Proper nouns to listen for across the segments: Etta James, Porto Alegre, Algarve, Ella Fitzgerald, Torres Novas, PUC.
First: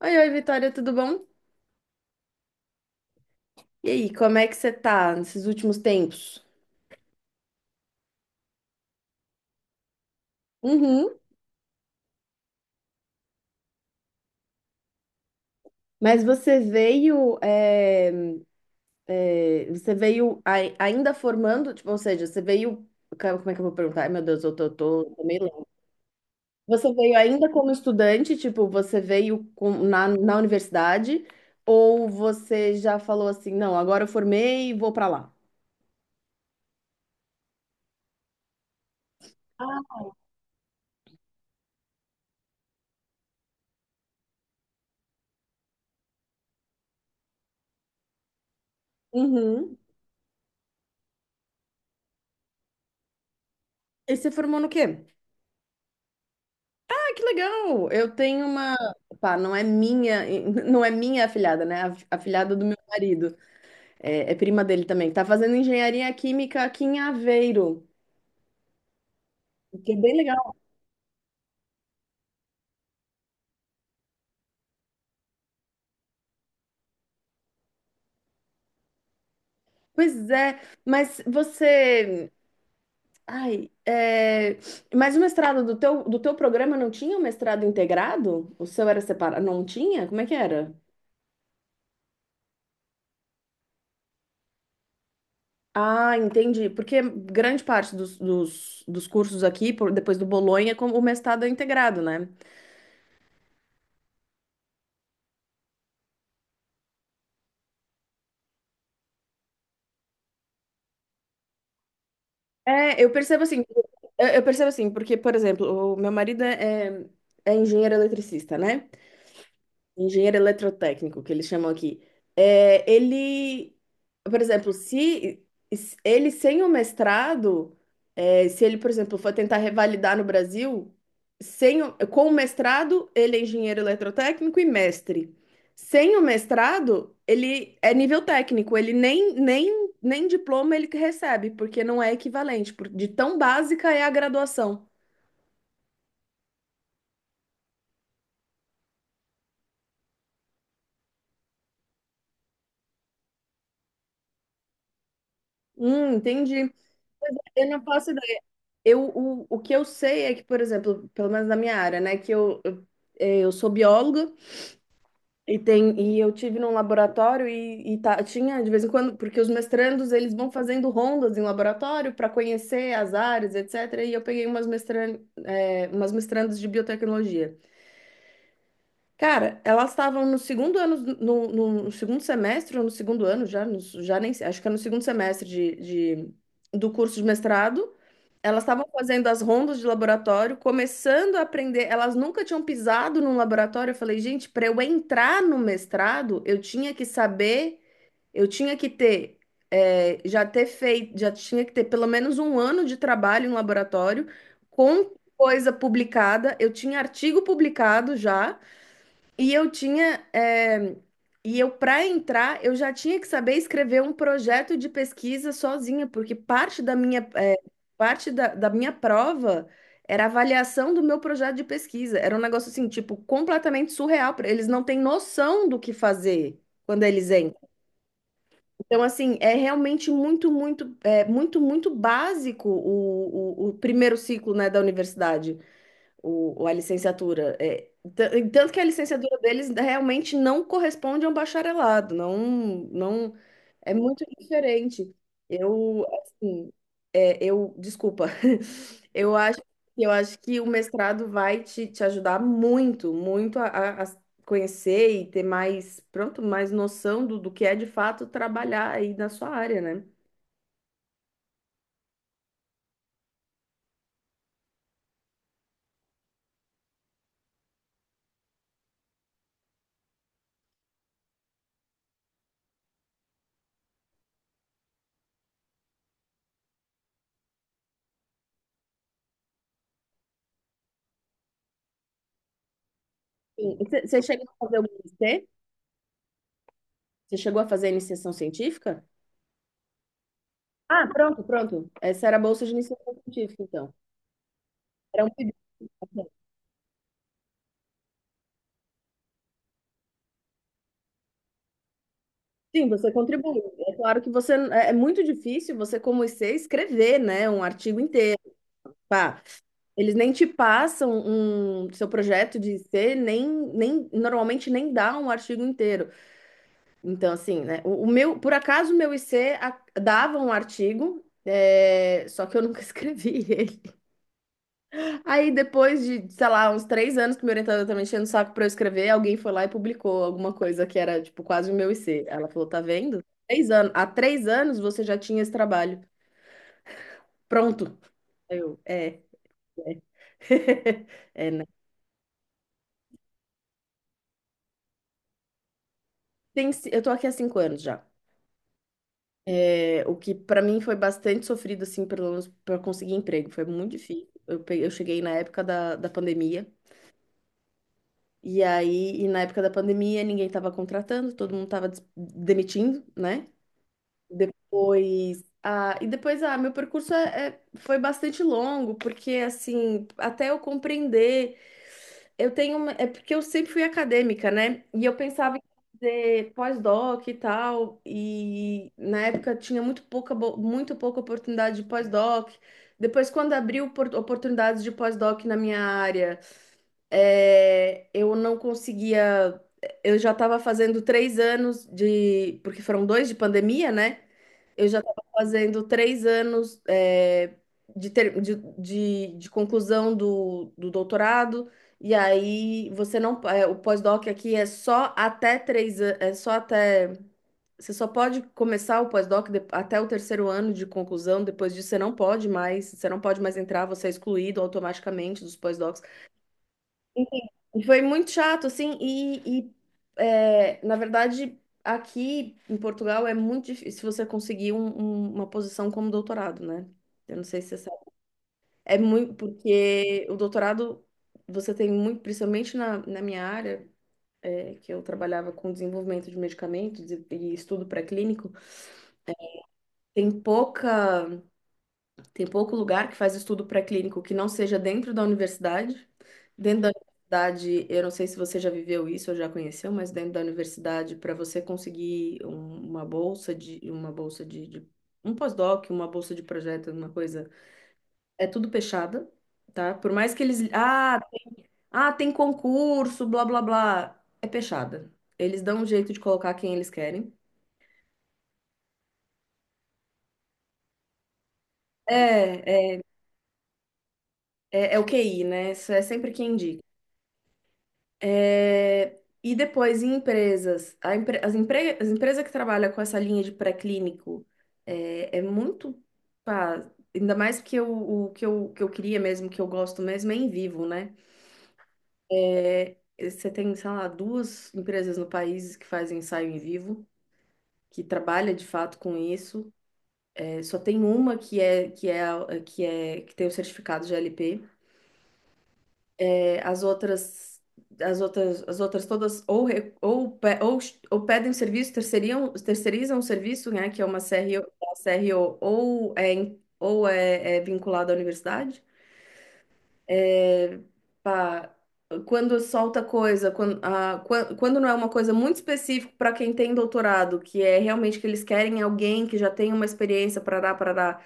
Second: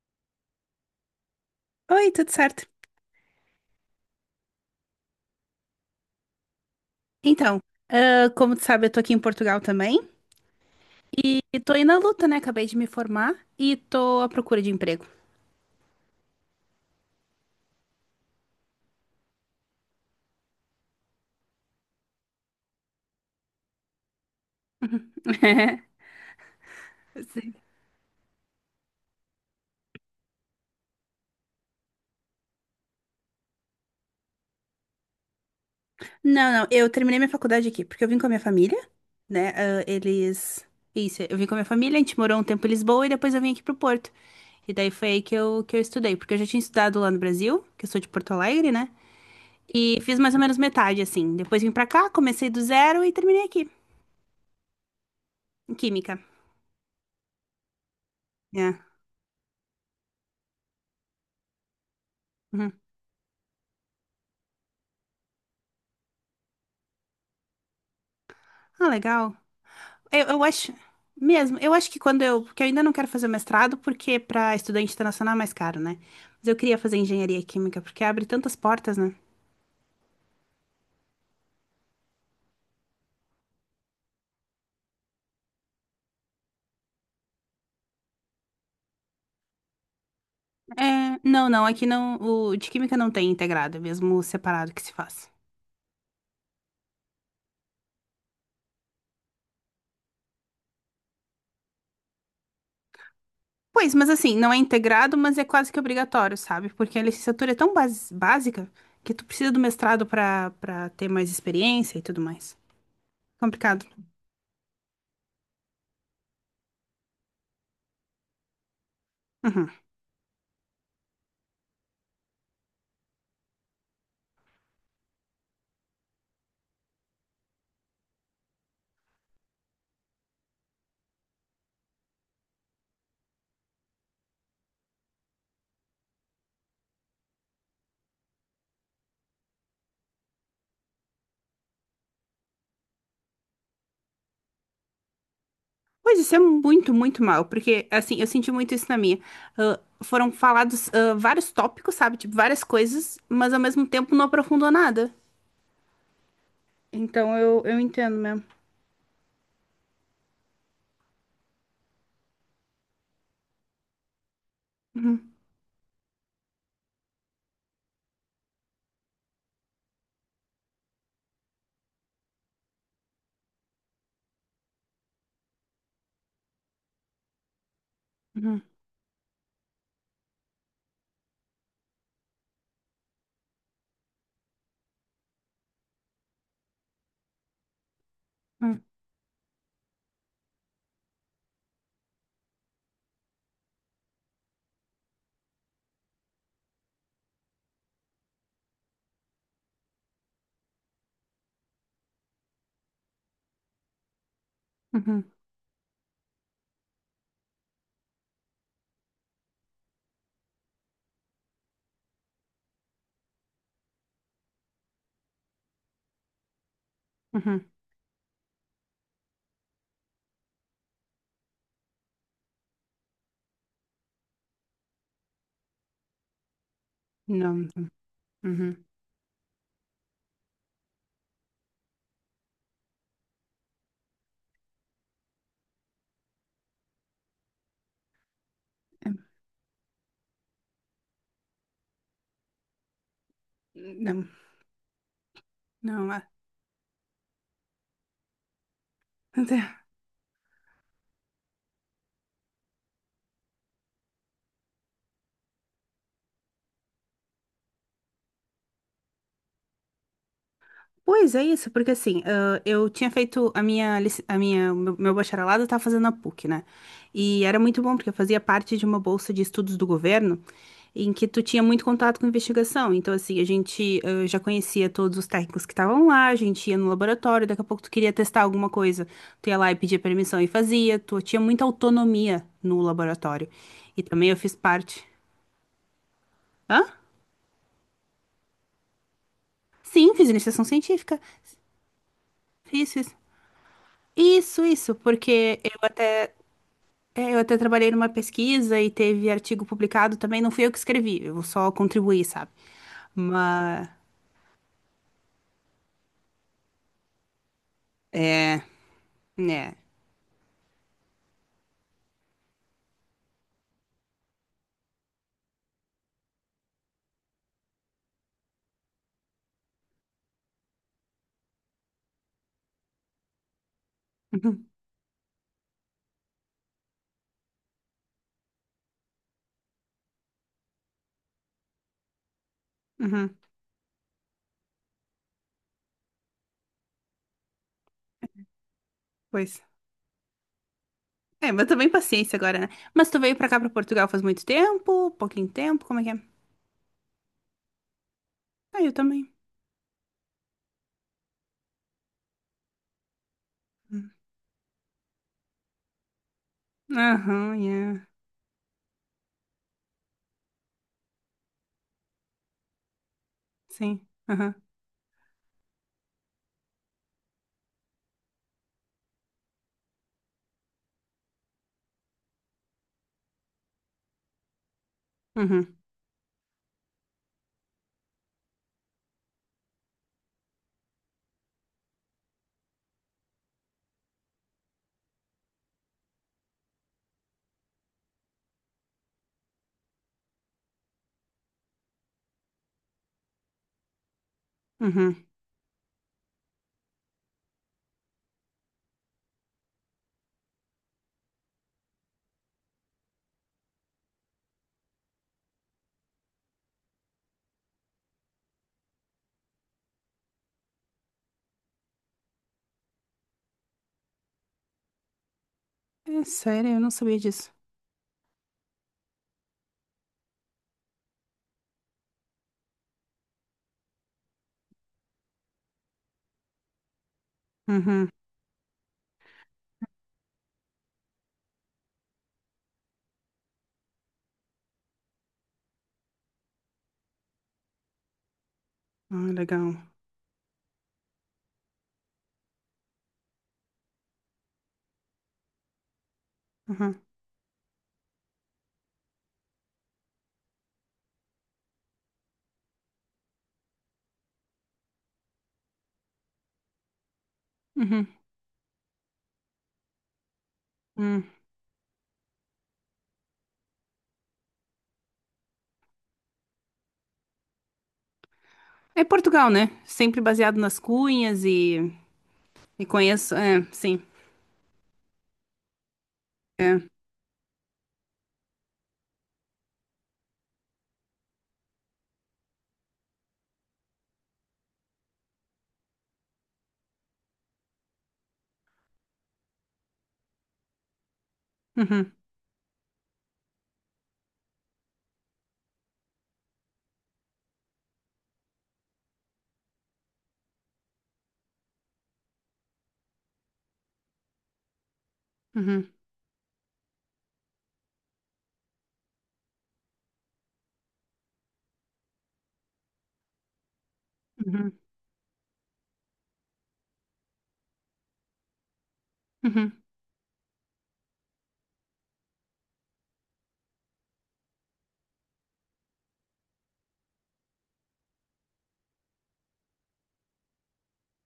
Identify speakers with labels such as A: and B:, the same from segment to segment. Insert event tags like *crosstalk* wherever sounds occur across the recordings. A: Oi, oi, Vitória, tudo bom?
B: Oi, tudo certo?
A: E aí, como é que você tá nesses últimos tempos?
B: Então, como tu sabe, eu tô aqui em Portugal também
A: Uhum.
B: e tô aí na luta, né? Acabei de me formar e tô à procura de emprego.
A: Mas você veio, você veio ainda formando, tipo, ou seja, você veio, cara, como é que eu vou perguntar? Ai, meu Deus, eu tô meio louca.
B: *laughs*
A: Você veio ainda
B: Sim.
A: como estudante, tipo, você veio na universidade, ou você já falou assim, não, agora eu formei e vou pra lá?
B: Não, não, eu terminei minha faculdade aqui, porque eu vim com a minha família, né? ah, eles. Isso, eu vim com a minha família, a gente morou um tempo em Lisboa e depois eu vim aqui pro Porto. E daí foi aí que eu estudei, porque eu já tinha estudado lá no Brasil, que eu sou de Porto Alegre, né?
A: Uhum.
B: E fiz mais ou menos metade, assim. Depois vim pra cá, comecei do zero e terminei aqui,
A: E você formou no quê?
B: em Química.
A: Ah, que legal! Eu tenho uma,
B: É.
A: pá, não é minha, *laughs* não é minha afilhada, né? A afilhada do
B: Uhum.
A: meu marido, é prima dele também, que tá fazendo engenharia química aqui em Aveiro,
B: Ah, legal.
A: o que é bem
B: Eu
A: legal.
B: acho, mesmo, eu acho que quando eu, porque eu ainda não quero fazer o mestrado, porque para estudante internacional é mais caro, né? Mas eu queria fazer engenharia química, porque abre tantas portas, né?
A: Pois é, mas você, ai, é, mas o mestrado do teu programa não tinha um mestrado integrado? O seu era separado? Não tinha? Como é que era?
B: É, não, não, aqui não, o de química não tem integrado, é mesmo separado que se faz.
A: Ah, entendi. Porque grande parte dos cursos aqui, depois do Bolonha, como o mestrado é integrado, né?
B: Pois, mas assim, não é integrado, mas é quase que obrigatório, sabe? Porque a licenciatura é tão básica que tu precisa do mestrado para ter mais experiência e tudo mais.
A: É, eu percebo assim, eu
B: Complicado.
A: eu percebo assim, porque, por exemplo, o meu marido é engenheiro eletricista, né?
B: Uhum.
A: Engenheiro eletrotécnico, que eles chamam aqui. É, ele, por exemplo, se ele sem o mestrado, é, se ele, por exemplo, for tentar revalidar no Brasil, sem o- com o mestrado, ele é engenheiro eletrotécnico e mestre. Sem o mestrado, ele é nível técnico, ele nem diploma ele que recebe, porque não é equivalente, de tão básica é a graduação.
B: Pois isso é muito, muito mal, porque assim, eu senti muito isso na minha. Foram falados vários tópicos, sabe? Tipo, várias coisas, mas ao mesmo tempo não aprofundou nada.
A: Entendi.
B: Então eu,
A: Eu
B: eu
A: não faço.
B: entendo mesmo.
A: O que eu sei é que, por exemplo, pelo menos na minha área, né, que eu sou bióloga
B: Uhum,
A: e, e eu tive num laboratório e tá, tinha de vez em quando, porque os mestrandos eles vão fazendo rondas em laboratório para conhecer as áreas, etc. E eu peguei umas, umas mestrandas de biotecnologia.
B: uhum,
A: Cara, elas estavam no segundo ano, no segundo semestre, ou no segundo ano já, já nem sei, acho que é no segundo semestre de, do curso de mestrado. Elas
B: uhum,
A: estavam fazendo as rondas de laboratório, começando a aprender. Elas nunca tinham pisado num laboratório. Eu falei, gente, para eu entrar no mestrado, eu tinha que saber, eu tinha que ter, já ter feito, já tinha que ter pelo menos um ano de trabalho em laboratório, com
B: uhum,
A: coisa publicada. Eu tinha artigo publicado já. E eu tinha, e eu para entrar, eu já tinha que saber escrever um projeto de pesquisa sozinha, porque parte da minha,
B: uhum.
A: parte da minha prova era a avaliação do meu projeto de pesquisa. Era um negócio assim, tipo, completamente surreal. Eles não têm noção do que fazer quando eles
B: Não,
A: entram.
B: não, uhum.
A: Então, assim, é realmente muito, muito, muito, muito básico o primeiro ciclo, né, da universidade, a licenciatura. É, e tanto que a
B: É.
A: licenciatura deles realmente não corresponde a um bacharelado, não, não é muito
B: Não,
A: diferente. Eu,
B: não, ah.
A: assim, é, eu, desculpa, *laughs* eu acho,
B: *laughs*
A: eu acho que o mestrado vai te, te ajudar muito, muito a, a conhecer e ter mais, pronto, mais noção do que é de fato trabalhar aí na sua área, né?
B: Pois é isso, porque assim, eu tinha feito a minha, a minha, meu bacharelado eu tava fazendo na PUC, né? E era muito bom, porque eu fazia parte de uma bolsa de estudos do governo, em que tu tinha muito contato com investigação. Então, assim, a gente já conhecia todos os técnicos que estavam lá, a gente ia no laboratório, daqui a pouco tu queria testar alguma coisa, tu ia lá e pedia permissão e fazia, tu tinha muita autonomia no laboratório.
A: Sim.
B: E
A: Você
B: também eu
A: chegou
B: fiz
A: a fazer o
B: parte.
A: MSc?
B: Hã?
A: Você chegou a fazer a iniciação científica?
B: Sim, fiz iniciação
A: Ah,
B: científica.
A: pronto, pronto. Essa era a bolsa de
B: Fiz,
A: iniciação
B: fiz.
A: científica, então.
B: Isso,
A: Era um pedido.
B: porque eu. É, eu até trabalhei numa pesquisa e teve artigo publicado também. Não fui eu que escrevi, eu só contribuí, sabe?
A: Sim, você contribui.
B: Mas.
A: É claro que você é muito difícil você como IC escrever, né, um artigo inteiro.
B: É.
A: Pá,
B: Né.
A: eles nem te passam um seu projeto de IC, nem normalmente nem dá um artigo inteiro. Então, assim, né, o meu, por acaso o meu IC dava um artigo, é, só que eu nunca *laughs* escrevi ele.
B: Uhum,
A: Aí depois de, sei lá, uns três anos que meu orientador tá enchendo o saco pra eu escrever, alguém foi lá e publicou alguma coisa que era, tipo, quase o meu IC. Ela falou, tá vendo?
B: uhum,
A: Três anos. Há três anos você já tinha esse trabalho. Pronto. Aí eu, é.
B: pois.
A: É, *laughs* é,
B: É,
A: né?
B: mas também paciência agora, né? Mas tu veio pra cá, pra Portugal, faz muito tempo? Pouquinho tempo? Como é que é?
A: Eu tô aqui há cinco anos já.
B: Ah, eu também.
A: É, o que pra mim foi bastante sofrido, assim, pelo menos pra conseguir emprego. Foi muito
B: Hum.
A: difícil. Eu, eu cheguei na época da pandemia.
B: Aham, yeah.
A: E aí, e na época da pandemia, ninguém tava contratando, todo mundo tava demitindo, né?
B: Sim. Aham.
A: Depois, ah, e depois, ah, meu percurso é, foi bastante longo, porque, assim, até eu compreender, eu tenho uma, é porque eu sempre fui acadêmica, né? E eu pensava em
B: Uhum,
A: fazer pós-doc e tal, e na época tinha muito pouca, muito pouca oportunidade de pós-doc. Depois, quando abriu oportunidades de pós-doc na minha área, é, eu não conseguia. Eu já estava fazendo três anos de. Porque foram dois de pandemia, né? Eu já
B: uhum.
A: estava fazendo três anos é, de, de conclusão do doutorado. E aí você não. É, o pós-doc aqui é só até três anos. É só até. Você só pode começar o pós-doc até o terceiro ano de conclusão. Depois disso, você não pode mais. Você não pode mais entrar, você é excluído automaticamente dos pós-docs.
B: É sério, eu não sabia disso.
A: E foi muito chato, assim, é, na verdade, aqui em Portugal é muito difícil você conseguir uma posição como doutorado, né? Eu não sei se você sabe.
B: Uhum.
A: É muito, porque o doutorado, você tem muito, principalmente na minha área, é, que eu trabalhava com desenvolvimento de medicamentos e estudo pré-clínico,
B: Ah, legal.
A: tem pouca. Tem pouco lugar que faz estudo pré-clínico que não seja dentro da universidade. Dentro da
B: Uhum,
A: universidade, eu não sei se você já viveu isso ou já conheceu, mas dentro da universidade, para você conseguir uma bolsa de um pós-doc, uma bolsa de projeto, uma coisa,
B: uhum,
A: é tudo pechada, tá? Por mais que eles,
B: uhum.
A: tem concurso, blá blá blá, é pechada. Eles dão um jeito de colocar quem eles querem.
B: É Portugal, né? Sempre baseado nas cunhas e. E
A: É, é,
B: conheço. É, sim.
A: É o QI, né? Isso é sempre quem
B: É.
A: indica. É, e depois em empresas, a empre- as empresas que trabalham com essa linha de pré-clínico é muito, pá, ainda mais que eu, que eu queria mesmo, que eu gosto mesmo é em vivo, né?
B: Uhum,
A: É, você tem, sei lá, duas empresas no país que fazem ensaio em vivo, que trabalha de fato com isso. É, só tem uma que é a- que é que tem o certificado de GLP.
B: uhum,
A: As outras, As outras todas ou, ou pedem serviço, terceirizam o serviço, né, que é uma CRO,
B: uhum,
A: uma CRO ou é vinculado à universidade.
B: uhum,
A: Pá, quando solta coisa, quando, ah, quando não é uma coisa muito específica para quem tem doutorado, que é realmente que eles querem alguém que já tenha uma experiência, parará, parará,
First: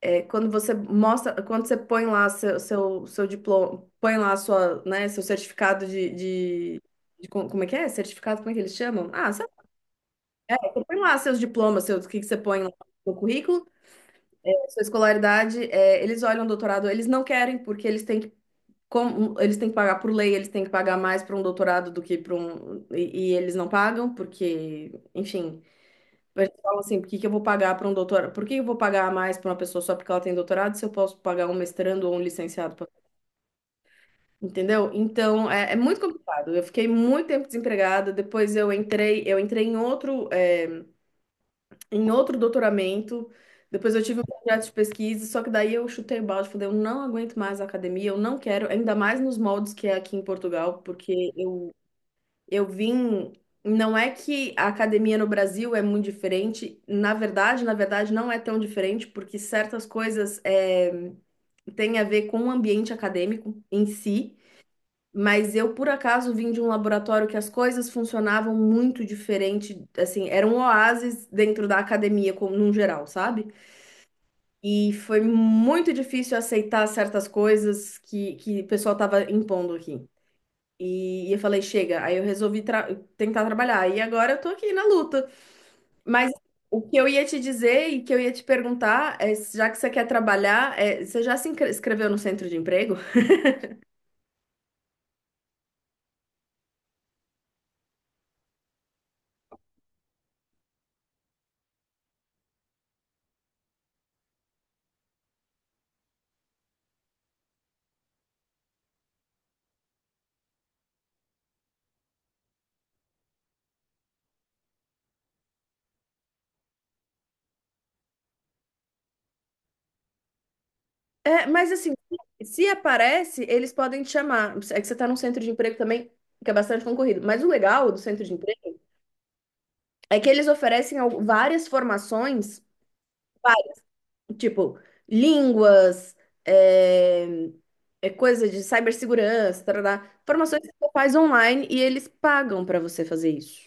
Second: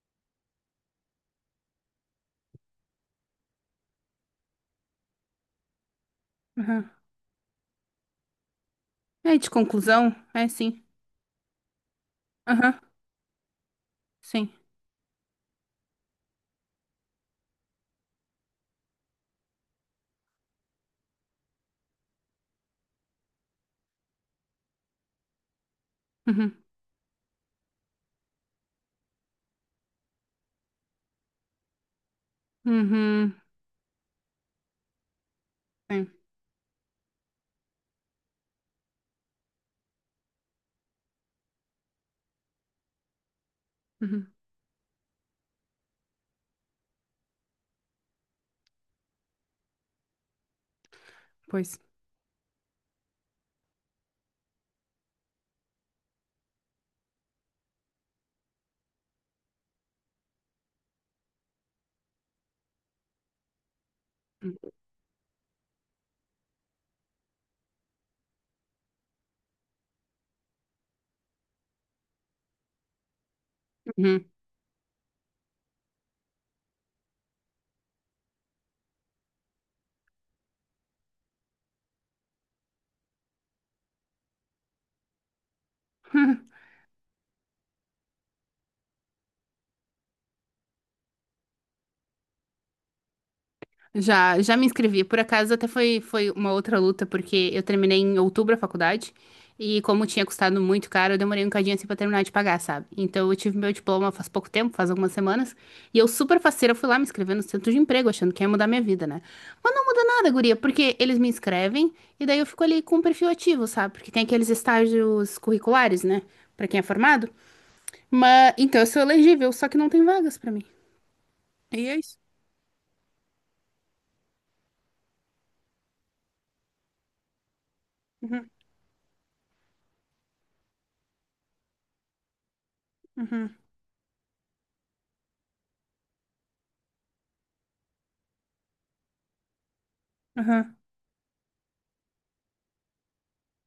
A: é, quando você mostra, quando você põe lá seu diploma, põe lá sua, né, seu certificado de, de,
B: uhum.
A: de co- como é que é? Certificado, como é que eles chamam? Ah,
B: É de
A: sabe?
B: conclusão? É,
A: É,
B: sim.
A: você põe lá seus diplomas, seus, o que que você põe lá
B: Aham,
A: no currículo,
B: sim.
A: sua escolaridade, é, eles olham o doutorado, eles não querem, porque eles têm que, como, eles têm que pagar por lei, eles têm que pagar mais para um doutorado do que para um, e eles não pagam, porque, enfim. Eles
B: Uhum,
A: falam assim, por que que eu vou pagar para um doutorado? Por que eu vou pagar a mais para uma pessoa só porque ela tem doutorado se eu posso pagar um mestrando ou um licenciado?
B: uhum,
A: Entendeu? Então, é muito
B: sim.
A: complicado. Eu fiquei muito tempo desempregada, depois eu entrei em outro, é, em outro doutoramento, depois eu tive um
B: Uhum,
A: projeto de pesquisa, só que daí eu chutei o balde, falei, eu não aguento mais a academia, eu não quero, ainda mais nos moldes que é aqui em Portugal, porque eu.
B: pois.
A: Eu vim. Não é que a academia no Brasil é muito diferente. Na verdade, não é tão diferente, porque certas coisas é, têm a ver com o ambiente acadêmico em si. Mas eu, por acaso, vim de um laboratório que as coisas funcionavam muito diferente. Assim, era um oásis dentro da academia, como num geral, sabe?
B: Uhum.
A: E foi muito difícil aceitar certas coisas que o pessoal estava impondo aqui. E eu falei, chega. Aí eu resolvi tentar trabalhar. E agora eu tô aqui na luta. Mas
B: *laughs*
A: o que eu ia te dizer e que eu ia te perguntar é, já que você quer trabalhar, é, você já se inscre- inscreveu no centro de emprego?
B: Já, já me inscrevi. Por acaso, até foi, foi uma outra luta, porque eu terminei em outubro a faculdade. E como tinha custado muito caro, eu demorei um cadinho assim pra terminar de pagar, sabe? Então eu tive meu diploma faz pouco tempo, faz algumas semanas. E eu super faceira fui lá me inscrever no centro de emprego, achando que ia mudar minha vida, né? Mas não muda nada, guria, porque eles me inscrevem e daí eu fico ali com o perfil ativo, sabe? Porque tem aqueles estágios curriculares, né? Pra quem é formado. Mas então eu sou elegível, só que não tem vagas pra mim.
A: É, mas
B: E
A: assim,
B: é isso.
A: se aparece, eles podem te chamar. É que você tá num centro de emprego também, que é bastante concorrido. Mas o legal do centro de
B: Uhum,
A: emprego é que eles oferecem várias formações.
B: uhum,
A: Tipo, línguas, é, é coisa de cibersegurança, tarará, formações que
B: uhum.
A: você faz online e eles pagam para você fazer isso.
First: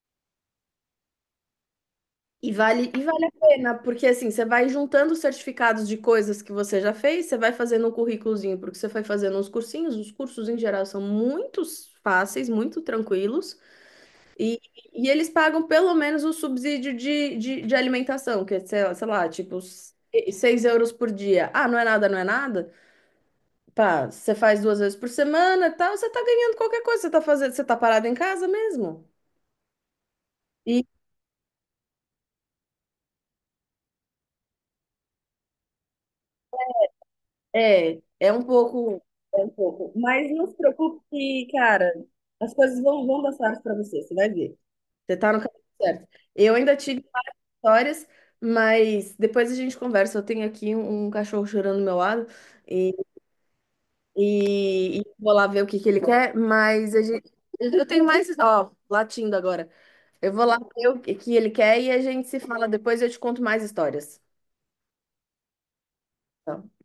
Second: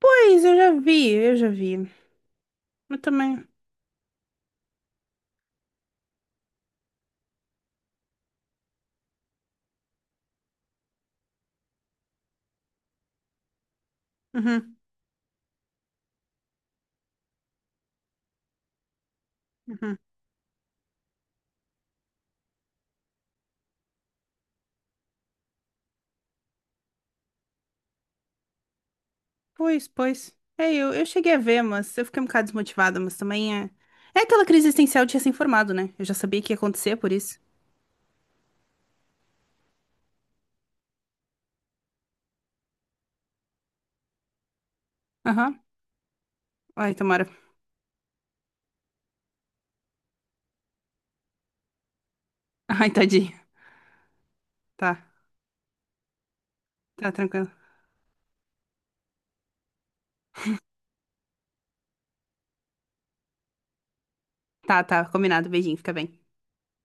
B: Pois, eu já vi, eu já vi.
A: E vale,
B: Eu
A: e vale a
B: também.
A: pena, porque assim, você vai juntando certificados de coisas que você já fez, você vai fazendo um currículozinho, porque você foi fazendo uns cursinhos, os cursos em geral são muito fáceis, muito tranquilos, e,
B: Uhum,
A: e eles pagam pelo menos o subsídio de alimentação, que é, sei lá, tipo,
B: uhum.
A: 6 € por dia. Ah, não é nada, não é nada? Pá, você faz duas vezes por semana, e tal, você tá ganhando qualquer coisa, você tá fazendo, você tá parado em casa mesmo.
B: Pois, pois. É,
A: E
B: eu cheguei a ver, mas eu fiquei um bocado desmotivada, mas também é. É aquela crise existencial de recém informado né? Eu já sabia que ia acontecer, por isso.
A: é um pouco, mas não se preocupe que, cara, as coisas vão dar certo pra você, você vai ver. Você tá no
B: Aham.
A: caminho certo. Eu ainda
B: Ai,
A: tive
B: tomara.
A: várias histórias, mas depois a gente conversa. Eu tenho aqui um cachorro chorando do meu lado
B: *laughs* Ai,
A: e,
B: tadinho. Tá,
A: e vou lá ver o que que ele quer, mas a
B: tá
A: gente,
B: tranquilo.
A: eu tenho mais, ó, latindo agora. Eu vou lá ver o que que ele quer e a gente se fala depois e eu te conto mais histórias.
B: Tá, tá, combinado. Beijinho, fica bem.
A: Tá.